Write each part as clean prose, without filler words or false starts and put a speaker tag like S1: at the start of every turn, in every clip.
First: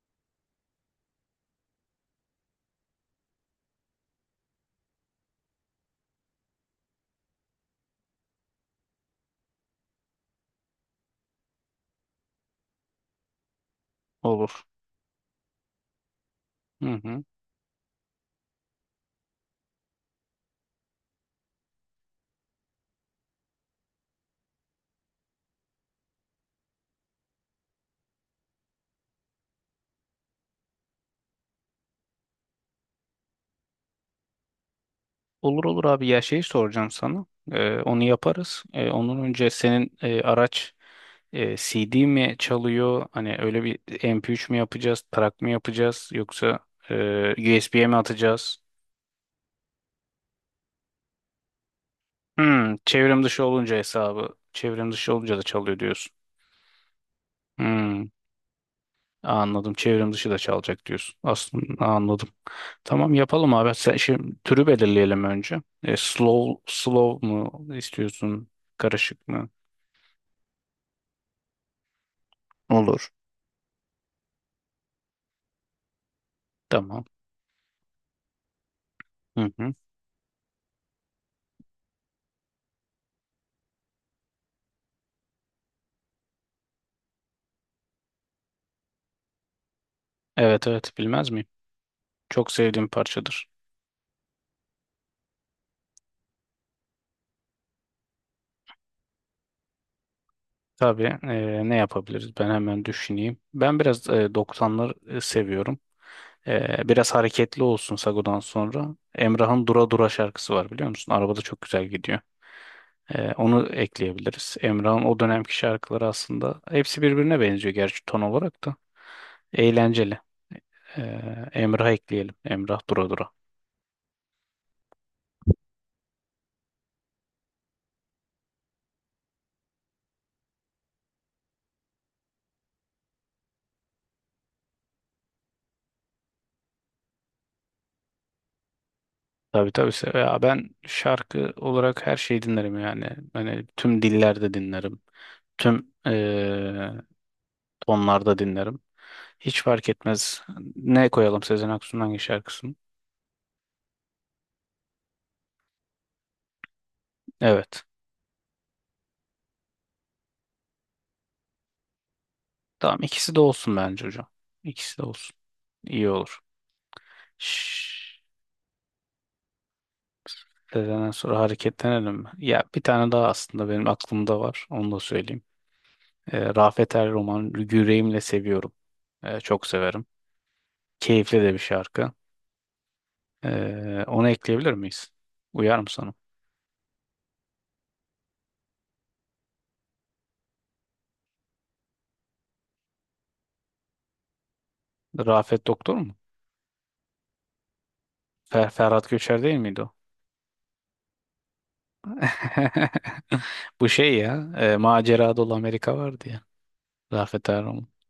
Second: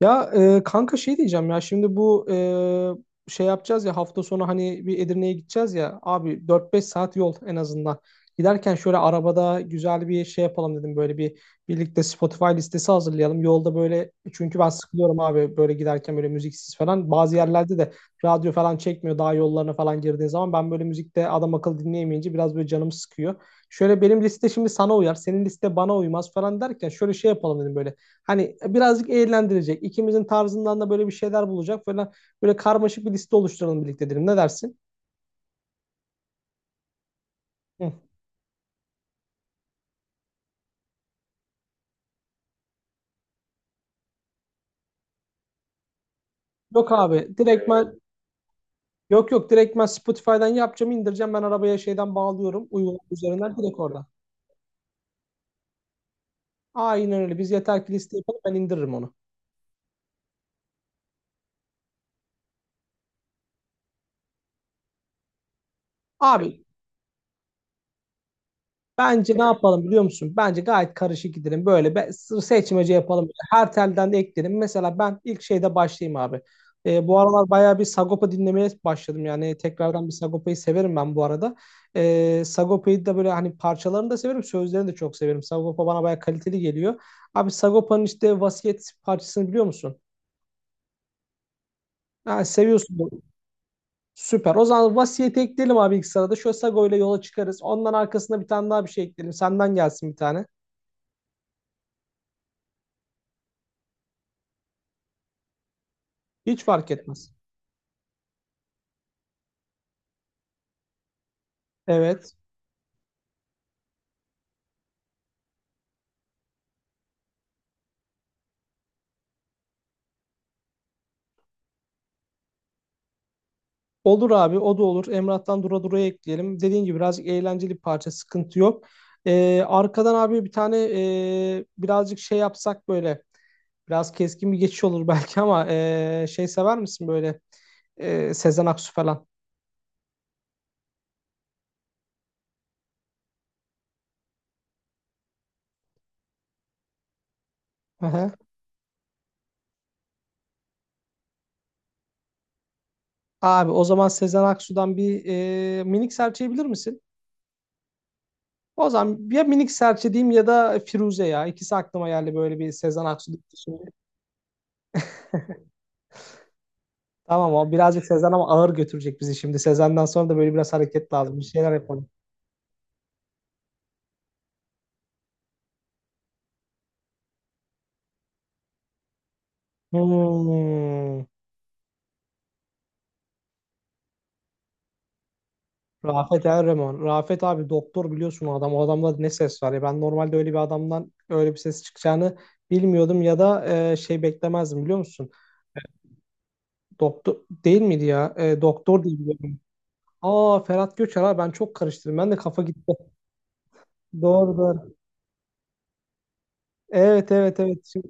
S1: Ya kanka şey diyeceğim ya şimdi şey yapacağız ya hafta sonu hani bir Edirne'ye gideceğiz ya abi dört beş saat yol en azından. Giderken şöyle arabada güzel bir şey yapalım dedim böyle bir birlikte Spotify listesi hazırlayalım. Yolda böyle çünkü
S2: Olur.
S1: ben sıkılıyorum abi böyle giderken böyle müziksiz
S2: Hı
S1: falan.
S2: hı.
S1: Bazı yerlerde de radyo falan çekmiyor daha yollarına falan girdiğin zaman ben böyle müzikte adam akıllı dinleyemeyince biraz böyle canım sıkıyor. Şöyle benim liste şimdi sana uyar, senin liste bana uymaz falan derken şöyle şey yapalım dedim böyle. Hani birazcık eğlendirecek, ikimizin tarzından da böyle bir şeyler bulacak falan. Böyle karmaşık bir liste oluşturalım birlikte dedim. Ne dersin?
S2: Olur olur abi, ya şey soracağım sana.
S1: Hı.
S2: Onu yaparız. Ondan önce senin araç CD mi çalıyor? Hani öyle bir MP3 mü yapacağız, track mı yapacağız yoksa
S1: Yok abi, direkt
S2: USB'ye mi
S1: ben
S2: atacağız?
S1: yok yok direkt ben Spotify'dan yapacağım, indireceğim. Ben arabaya şeyden bağlıyorum, uygulama
S2: Çevrim dışı
S1: üzerinden
S2: olunca
S1: direkt orada.
S2: hesabı, çevrim dışı olunca da çalıyor diyorsun.
S1: Aynen öyle. Biz yeter ki
S2: Hmm,
S1: liste yapalım, ben indiririm onu.
S2: Anladım. Çevrim dışı da çalacak diyorsun. Aslında anladım. Tamam, yapalım abi. Sen şimdi türü belirleyelim önce. Slow
S1: Abi
S2: slow mu istiyorsun? Karışık
S1: bence ne
S2: mı?
S1: yapalım biliyor musun? Bence gayet karışık gidelim. Seçmece
S2: Olur.
S1: yapalım. Her telden de ekleyelim. Mesela ben ilk şeyde başlayayım abi.
S2: Tamam.
S1: Bu aralar bayağı bir Sagopa dinlemeye başladım.
S2: Hı
S1: Yani
S2: hı.
S1: tekrardan bir Sagopa'yı severim ben bu arada. Sagopa'yı da böyle hani parçalarını da severim. Sözlerini de çok severim. Sagopa bana bayağı kaliteli geliyor. Abi Sagopa'nın işte Vasiyet parçasını biliyor musun?
S2: Evet, evet, bilmez miyim?
S1: Ha,
S2: Çok sevdiğim
S1: seviyorsun bunu.
S2: parçadır.
S1: Süper. O zaman Vasiyet'i ekleyelim abi ilk sırada. Şöyle Sago ile yola çıkarız. Ondan arkasında bir tane daha bir şey ekleyelim. Senden gelsin bir tane.
S2: Tabii, ne yapabiliriz? Ben hemen düşüneyim. Ben biraz 90'lar seviyorum.
S1: Hiç fark
S2: Biraz
S1: etmez.
S2: hareketli olsun Sago'dan sonra. Emrah'ın Dura Dura şarkısı var, biliyor musun? Arabada çok güzel gidiyor.
S1: Evet.
S2: Onu ekleyebiliriz. Emrah'ın o dönemki şarkıları aslında hepsi birbirine benziyor gerçi, ton olarak da. Eğlenceli. E, Emrah ekleyelim. Emrah Dura Dura.
S1: Olur abi o da olur. Emrah'tan Dura Dura'ya ekleyelim. Dediğin gibi birazcık eğlenceli bir parça sıkıntı yok. Arkadan abi bir tane, birazcık şey yapsak böyle biraz keskin bir geçiş olur belki ama, şey sever misin böyle, Sezen Aksu falan?
S2: Tabii, tabii. Ya, ben şarkı olarak her şeyi dinlerim yani. Hani tüm dillerde dinlerim. Tüm
S1: Aha.
S2: tonlarda dinlerim. Hiç fark etmez. Ne koyalım, Sezen Aksu'nun hangi şarkısını?
S1: Abi o zaman Sezen Aksu'dan, minik serçe bilir misin?
S2: Evet.
S1: O zaman ya minik serçe diyeyim ya da Firuze ya. İkisi aklıma geldi böyle bir
S2: Tamam,
S1: Sezen Aksu.
S2: ikisi de olsun bence hocam. İkisi de olsun. İyi olur.
S1: Tamam o birazcık
S2: Şşş,
S1: Sezen ama ağır götürecek bizi şimdi. Sezen'den sonra da böyle biraz
S2: Sezen'den
S1: hareket
S2: sonra
S1: lazım. Bir şeyler yapalım.
S2: hareketlenelim mi? Ya, bir tane daha aslında benim aklımda var. Onu da söyleyeyim. Rafet Er Roman Yüreğimle Seviyorum. Çok severim.
S1: Hmm.
S2: Keyifli de bir şarkı. Onu ekleyebilir miyiz? Uyar mı sana?
S1: Rafet Erreman. Rafet abi doktor biliyorsun o adam. O adamda ne ses var ya. Ben normalde öyle bir adamdan öyle bir ses çıkacağını bilmiyordum ya da, şey beklemezdim biliyor musun?
S2: Rafet Doktor mu?
S1: Doktor değil miydi ya? E, doktor
S2: Ferhat
S1: diye
S2: Göçer değil
S1: biliyorum.
S2: miydi o?
S1: Aa Ferhat Göçer abi ben çok karıştırdım. Ben de kafa gitti.
S2: Bu şey ya.
S1: Doğru doğru.
S2: Macera Dolu Amerika vardı ya.
S1: Evet
S2: Rafet
S1: evet
S2: Erman.
S1: evet. Şimdi,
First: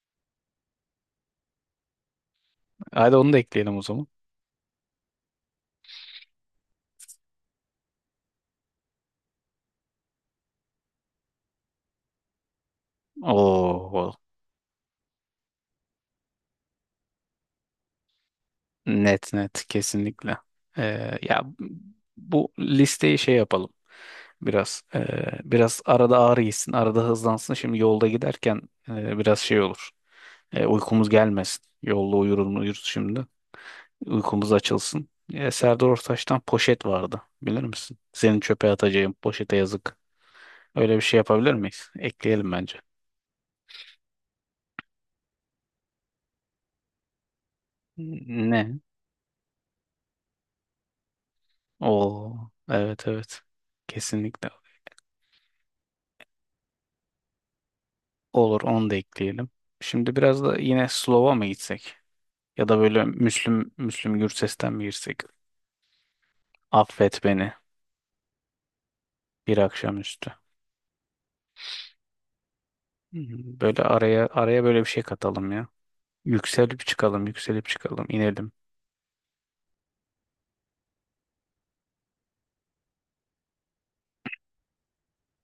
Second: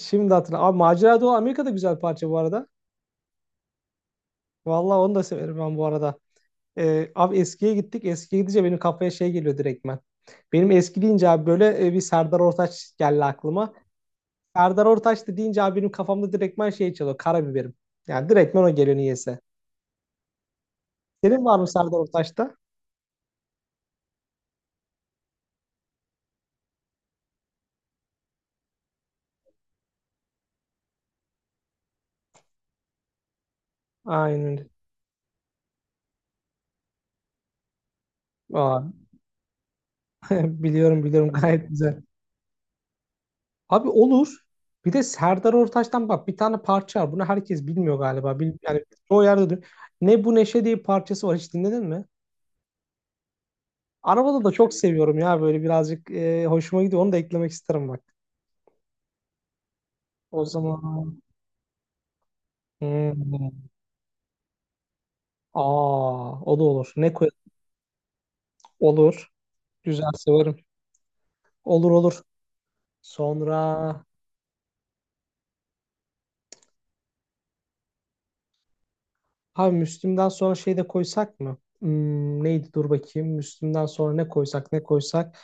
S1: şimdi hatırladım. Abi Macera Dolu Amerika'da güzel parça bu arada.
S2: Hadi, onu da ekleyelim o zaman.
S1: Vallahi onu da severim ben bu arada. Abi eskiye gittik. Eskiye gidince benim kafaya şey geliyor direktmen. Benim eski deyince abi böyle, bir Serdar Ortaç geldi aklıma.
S2: Oo,
S1: Serdar Ortaç da deyince abi benim kafamda direktmen şey çalıyor. Karabiberim. Yani direktmen o geliyor
S2: net
S1: niyeyse.
S2: net, kesinlikle. Ya,
S1: Senin var mı Serdar
S2: bu
S1: Ortaç'ta?
S2: listeyi şey yapalım biraz. Biraz arada ağrı gitsin, arada hızlansın. Şimdi yolda giderken biraz şey olur. Uykumuz gelmesin. Yolda uyuruz uyuruz şimdi.
S1: Aynen
S2: Uykumuz
S1: öyle.
S2: açılsın. Serdar Ortaç'tan Poşet vardı. Bilir misin? Seni çöpe
S1: Aa,
S2: atacağım. Poşete yazık. Öyle bir
S1: biliyorum
S2: şey
S1: biliyorum
S2: yapabilir
S1: gayet
S2: miyiz?
S1: güzel.
S2: Ekleyelim bence.
S1: Abi olur. Bir de Serdar Ortaç'tan bak bir tane parça var. Bunu herkes bilmiyor galiba. Bil,
S2: Ne?
S1: yani çoğu yerde duy- Ne bu neşe diye bir parçası var. Hiç dinledin mi?
S2: Oo, evet, evet.
S1: Arabada
S2: Kesinlikle.
S1: da çok seviyorum ya böyle birazcık, hoşuma gidiyor. Onu da eklemek isterim bak.
S2: Olur, onu da ekleyelim. Şimdi biraz
S1: O
S2: da yine
S1: zaman
S2: Slow'a mı gitsek? Ya da böyle
S1: hmm.
S2: Müslüm, Müslüm Gürses'ten mi girsek?
S1: Aa, o da olur. Ne
S2: Affet
S1: koy?
S2: Beni
S1: Olur.
S2: Bir
S1: Güzel
S2: Akşamüstü.
S1: severim. Olur, olur. Sonra
S2: Böyle araya araya böyle bir şey katalım ya. Yükselip çıkalım, yükselip çıkalım, inelim.
S1: ha Müslüm'den sonra şey de koysak mı? Hmm, neydi? Dur bakayım. Müslüm'den sonra ne koysak ne koysak.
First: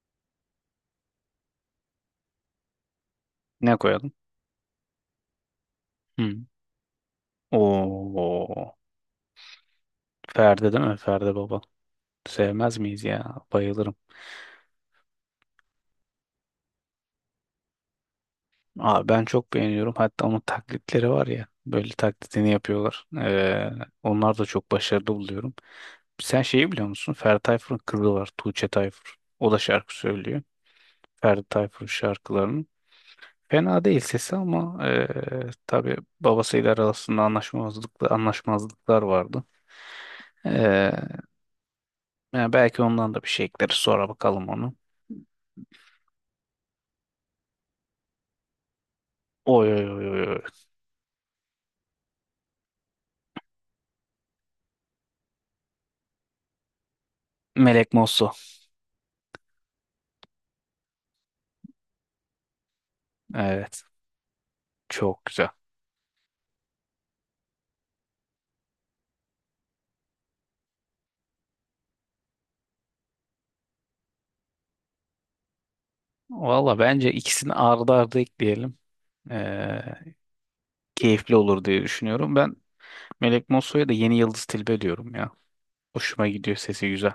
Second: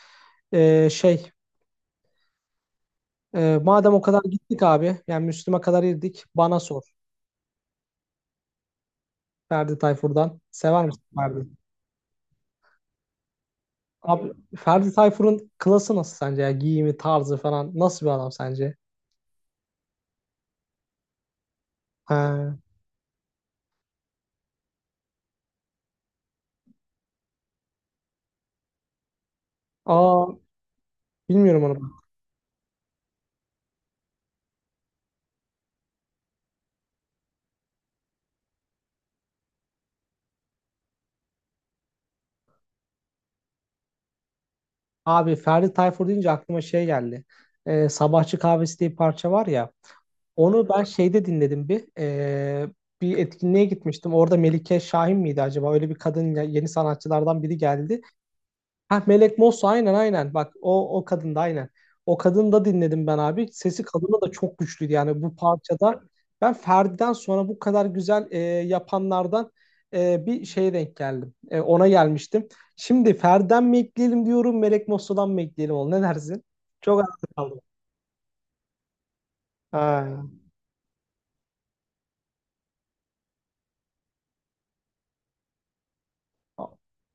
S1: Ee, şey
S2: Ne
S1: Madem o
S2: koyalım?
S1: kadar gittik abi. Yani Müslüm'e kadar girdik.
S2: Hmm.
S1: Bana sor.
S2: Oo.
S1: Ferdi Tayfur'dan.
S2: Ferdi değil
S1: Sever
S2: mi?
S1: misin
S2: Ferdi
S1: Ferdi?
S2: Baba. Sevmez miyiz ya? Bayılırım.
S1: Abi Ferdi Tayfur'un klası nasıl sence ya? Giyimi, tarzı falan. Nasıl bir adam sence?
S2: Aa, ben çok beğeniyorum. Hatta onun taklitleri var ya. Böyle taklitini
S1: Ha.
S2: yapıyorlar. Onlar da çok başarılı buluyorum. Sen şeyi biliyor musun? Ferdi Tayfur'un kızı var. Tuğçe Tayfur. O da şarkı
S1: Aa,
S2: söylüyor. Ferdi
S1: bilmiyorum
S2: Tayfur'un
S1: onu.
S2: şarkılarının. Fena değil sesi, ama tabii babasıyla arasında anlaşmazlıklar, anlaşmazlıklar vardı. Ee, Yani belki ondan da bir şey ekleriz. Sonra bakalım onu.
S1: Abi Ferdi Tayfur deyince aklıma şey geldi. Sabahçı Kahvesi diye bir parça var
S2: Oy,
S1: ya.
S2: oy, oy, oy, oy.
S1: Onu ben şeyde dinledim bir. Bir etkinliğe gitmiştim. Orada Melike Şahin miydi acaba? Öyle bir kadın ya- yeni sanatçılardan biri
S2: Melek
S1: geldi.
S2: Mosso.
S1: Ha Melek Mosso aynen, aynen. Bak o o kadın da aynen. O kadını da dinledim ben abi.
S2: Evet.
S1: Sesi kadına da çok güçlüydü yani
S2: Çok
S1: bu
S2: güzel.
S1: parçada. Ben Ferdi'den sonra bu kadar güzel, yapanlardan bir şeye denk geldim. E, ona gelmiştim. Şimdi Ferdi'den mi ekleyelim diyorum, Melek Mosso'dan mı ekleyelim oğlum? Ne dersin?
S2: Valla,
S1: Çok arada
S2: bence ikisini
S1: kaldım.
S2: ardı ardı ekleyelim. Ee,
S1: Ha.
S2: Keyifli olur diye düşünüyorum. Ben Melek Mosso'ya da yeni Yıldız Tilbe diyorum ya. Hoşuma gidiyor, sesi güzel.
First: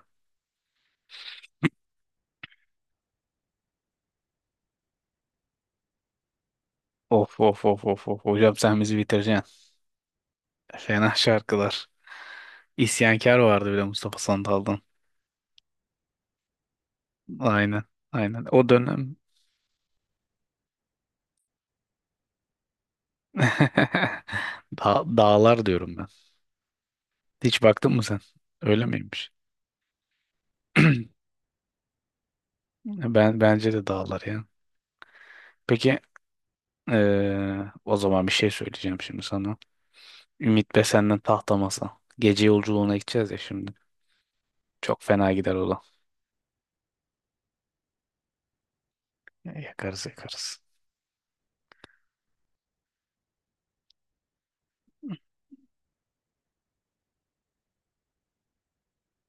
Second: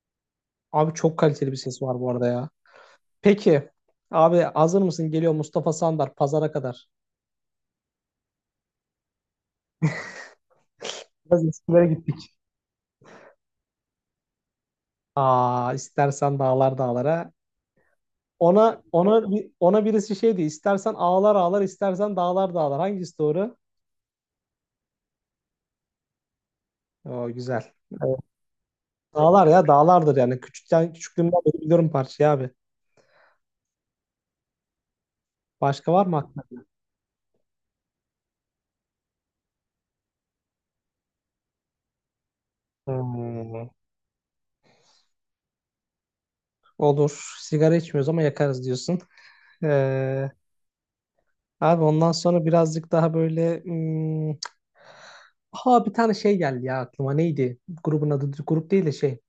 S1: Abi çok kaliteli bir ses var bu arada ya. Peki abi hazır mısın? Geliyor Mustafa Sandar pazara kadar.
S2: Of, of, of, of, of. Hocam, sen bizi bitireceksin. Fena
S1: Biraz eskilere
S2: şarkılar.
S1: gittik.
S2: İsyankar vardı bile Mustafa Sandal'dan.
S1: Aa istersen dağlar dağlara,
S2: Aynen. Aynen. O
S1: ona
S2: dönem.
S1: ona bir- ona birisi şeydi. İstersen ağlar ağlar, istersen dağlar dağlar. Hangisi doğru?
S2: Dağlar diyorum ben.
S1: Oo,
S2: Hiç
S1: güzel.
S2: baktın mı sen?
S1: Evet.
S2: Öyle miymiş?
S1: Dağlar ya dağlardır yani. Küçükten küçüklüğümden beri biliyorum parçayı abi.
S2: Ben bence de dağlar ya.
S1: Başka
S2: Peki,
S1: var mı aklında?
S2: ee, o zaman bir şey söyleyeceğim şimdi sana. Ümit Be senden tahta masa. Gece yolculuğuna gideceğiz ya
S1: Hmm.
S2: şimdi. Çok fena gider o da.
S1: Olur. Sigara içmiyoruz ama yakarız diyorsun.
S2: Yakarız
S1: Ee,
S2: yakarız.
S1: Abi ondan sonra birazcık daha böyle hmm, ha bir tane şey geldi ya aklıma. Neydi? Grubun adı grup değil de şey.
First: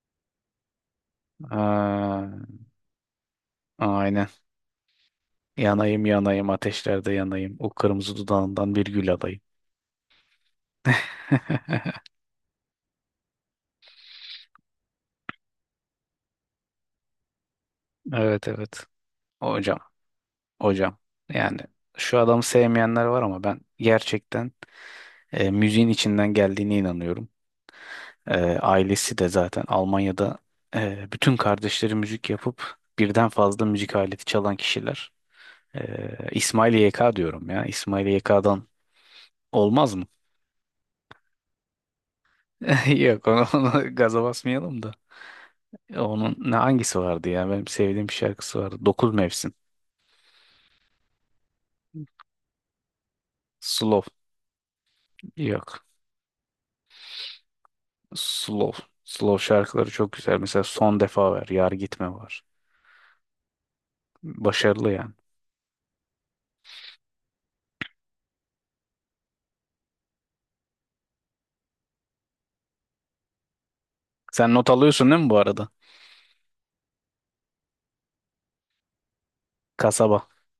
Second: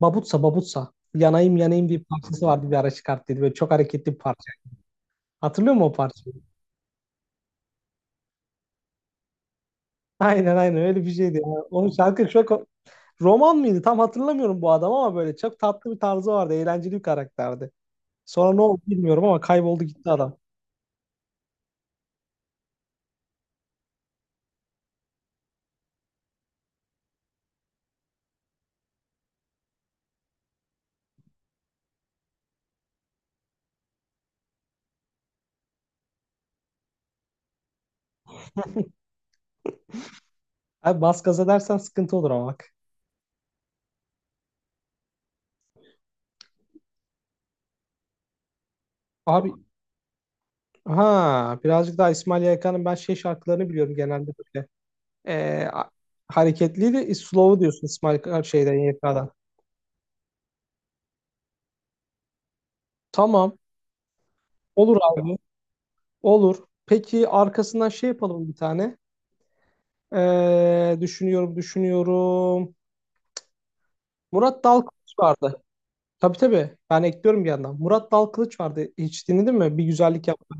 S1: Babutsa. Yanayım yanayım diye bir
S2: Aa,
S1: parçası vardı bir ara çıkarttıydı. Böyle çok hareketli bir
S2: aynen.
S1: parça. Hatırlıyor musun o
S2: Yanayım
S1: parça?
S2: yanayım ateşlerde yanayım. O kırmızı dudağından bir gül alayım.
S1: Aynen, öyle bir şeydi ya. Onun şarkı çok roman mıydı? Tam hatırlamıyorum bu adam ama böyle çok tatlı bir tarzı vardı. Eğlenceli bir karakterdi.
S2: Evet,
S1: Sonra ne oldu
S2: evet.
S1: bilmiyorum ama
S2: Hocam,
S1: kayboldu gitti adam.
S2: hocam. Yani şu adamı sevmeyenler var ama ben gerçekten müziğin içinden geldiğine inanıyorum. Ailesi de zaten Almanya'da bütün kardeşleri müzik yapıp birden fazla müzik aleti çalan kişiler. İsmail YK diyorum ya. İsmail YK'dan olmaz mı?
S1: Abi bas gaza dersen sıkıntı olur ama bak.
S2: Yok, onu gaza basmayalım da. Onun ne, hangisi vardı ya? Benim sevdiğim bir şarkısı vardı. Dokuz
S1: Abi
S2: Mevsim.
S1: ha birazcık daha İsmail Yaykan'ın ben şey şarkılarını biliyorum
S2: Slow.
S1: genelde böyle. Ee,
S2: Yok.
S1: a- Hareketliydi. Slow'u diyorsun İsmail Ka- şeyden
S2: Slow.
S1: YK'dan.
S2: Slow şarkıları çok güzel. Mesela Son Defa ver Yar Gitme var.
S1: Tamam.
S2: Başarılı
S1: Olur
S2: yani.
S1: abi. Olur. Peki arkasından şey yapalım bir tane. Düşünüyorum, düşünüyorum.
S2: Sen
S1: Murat
S2: not alıyorsun
S1: Dalkılıç
S2: değil mi, bu
S1: vardı.
S2: arada?
S1: Tabii, tabii. Ben ekliyorum bir yandan. Murat Dalkılıç vardı. Hiç dinledin mi? Bir güzellik
S2: Kasaba.
S1: yaptı.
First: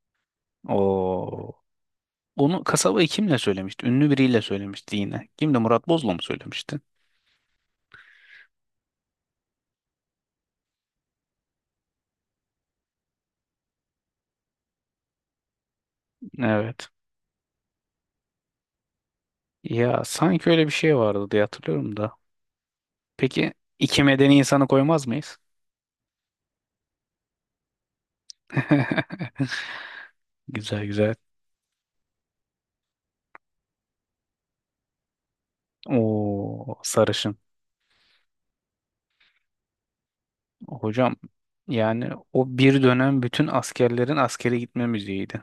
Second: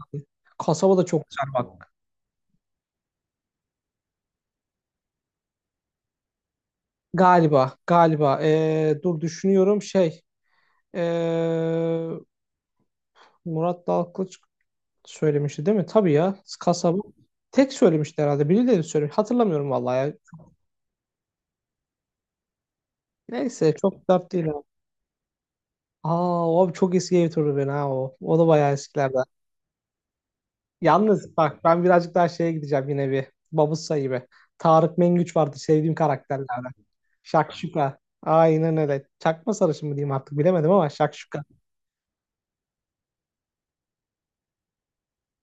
S1: Kasaba da çok güzel
S2: Oo.
S1: bak.
S2: Onu, Kasabayı kimle söylemişti? Ünlü biriyle söylemişti yine. Kimdi? Murat Bozla mı söylemişti?
S1: Galiba, galiba. Dur düşünüyorum ee, Murat Dalkılıç söylemişti değil mi? Tabii ya.
S2: Evet.
S1: Kasaba. Tek söylemişti herhalde. Birileri söylemiş. Hatırlamıyorum vallahi
S2: Ya,
S1: ya.
S2: sanki öyle bir şey vardı diye hatırlıyorum da. Peki,
S1: Neyse
S2: iki
S1: çok dert
S2: medeni
S1: değil abi.
S2: insanı koymaz mıyız?
S1: Aa o abi çok eski ev turu ben ha o. O da bayağı eskilerden.
S2: Güzel, güzel.
S1: Yalnız bak ben birazcık daha şeye gideceğim yine bir. Babus sayı be. Tarık Mengüç vardı sevdiğim karakterlerden.
S2: O sarışın.
S1: Şakşuka. Aynen öyle. Çakma sarışın mı diyeyim artık bilemedim ama
S2: Hocam,
S1: şakşuka.
S2: yani o bir dönem bütün askerlerin askere gitme müziğiydi.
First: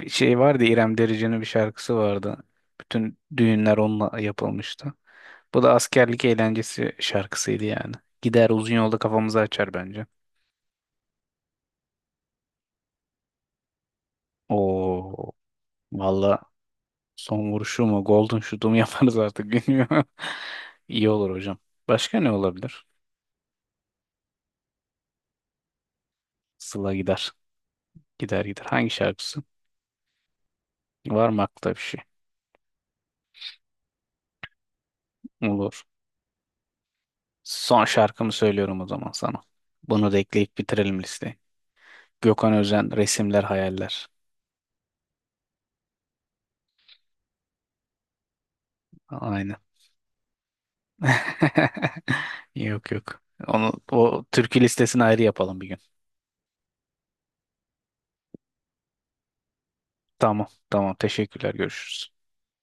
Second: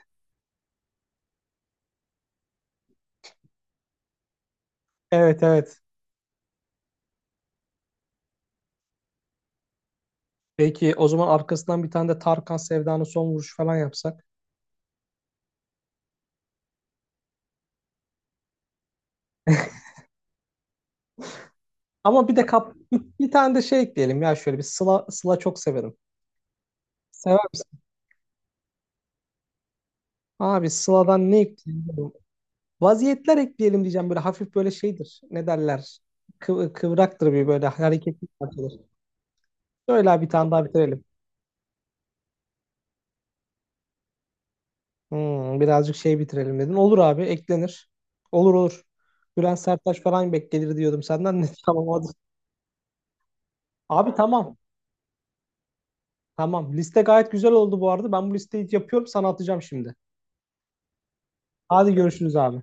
S2: Bir şey vardı, İrem Derici'nin bir şarkısı vardı. Bütün düğünler onunla yapılmıştı.
S1: Evet,
S2: Bu da
S1: evet.
S2: askerlik eğlencesi şarkısıydı yani. Gider, uzun yolda kafamızı açar bence.
S1: Peki o zaman arkasından bir tane de Tarkan Sevda'nın son vuruşu falan yapsak.
S2: O, valla, son vuruşu mu, golden shoot'u mu yaparız artık, bilmiyorum. İyi olur hocam. Başka
S1: Ama
S2: ne
S1: bir de kap
S2: olabilir?
S1: bir tane de şey ekleyelim ya şöyle bir Sıla, Sıla çok severim.
S2: Sıla gider.
S1: Sever misin?
S2: Gider gider. Hangi şarkısı?
S1: Abi
S2: Var
S1: Sıla'dan ne
S2: mı aklında bir
S1: ekleyelim
S2: şey?
S1: bilmiyorum. Vaziyetler ekleyelim diyeceğim böyle hafif böyle şeydir. Ne
S2: Olur.
S1: derler? Kıvraktır bir böyle
S2: Son
S1: hareketli
S2: şarkımı
S1: parçadır.
S2: söylüyorum o zaman sana. Bunu da
S1: Böyle bir tane
S2: ekleyip
S1: daha
S2: bitirelim
S1: bitirelim.
S2: listeyi. Gökhan Özen, Resimler Hayaller.
S1: Hmm, birazcık şey bitirelim dedin. Olur abi eklenir. Olur, olur.
S2: Aynen.
S1: Bülent Serttaş falan beklenir diyordum senden. Ne tamam hadi.
S2: Yok, yok. Onu,
S1: Abi
S2: o
S1: tamam.
S2: türkü listesini ayrı yapalım bir gün.
S1: Tamam. Liste gayet güzel oldu bu arada. Ben bu listeyi yapıyorum sana atacağım şimdi.
S2: Tamam, tamam. Teşekkürler.
S1: Hadi
S2: Görüşürüz.
S1: görüşürüz abi.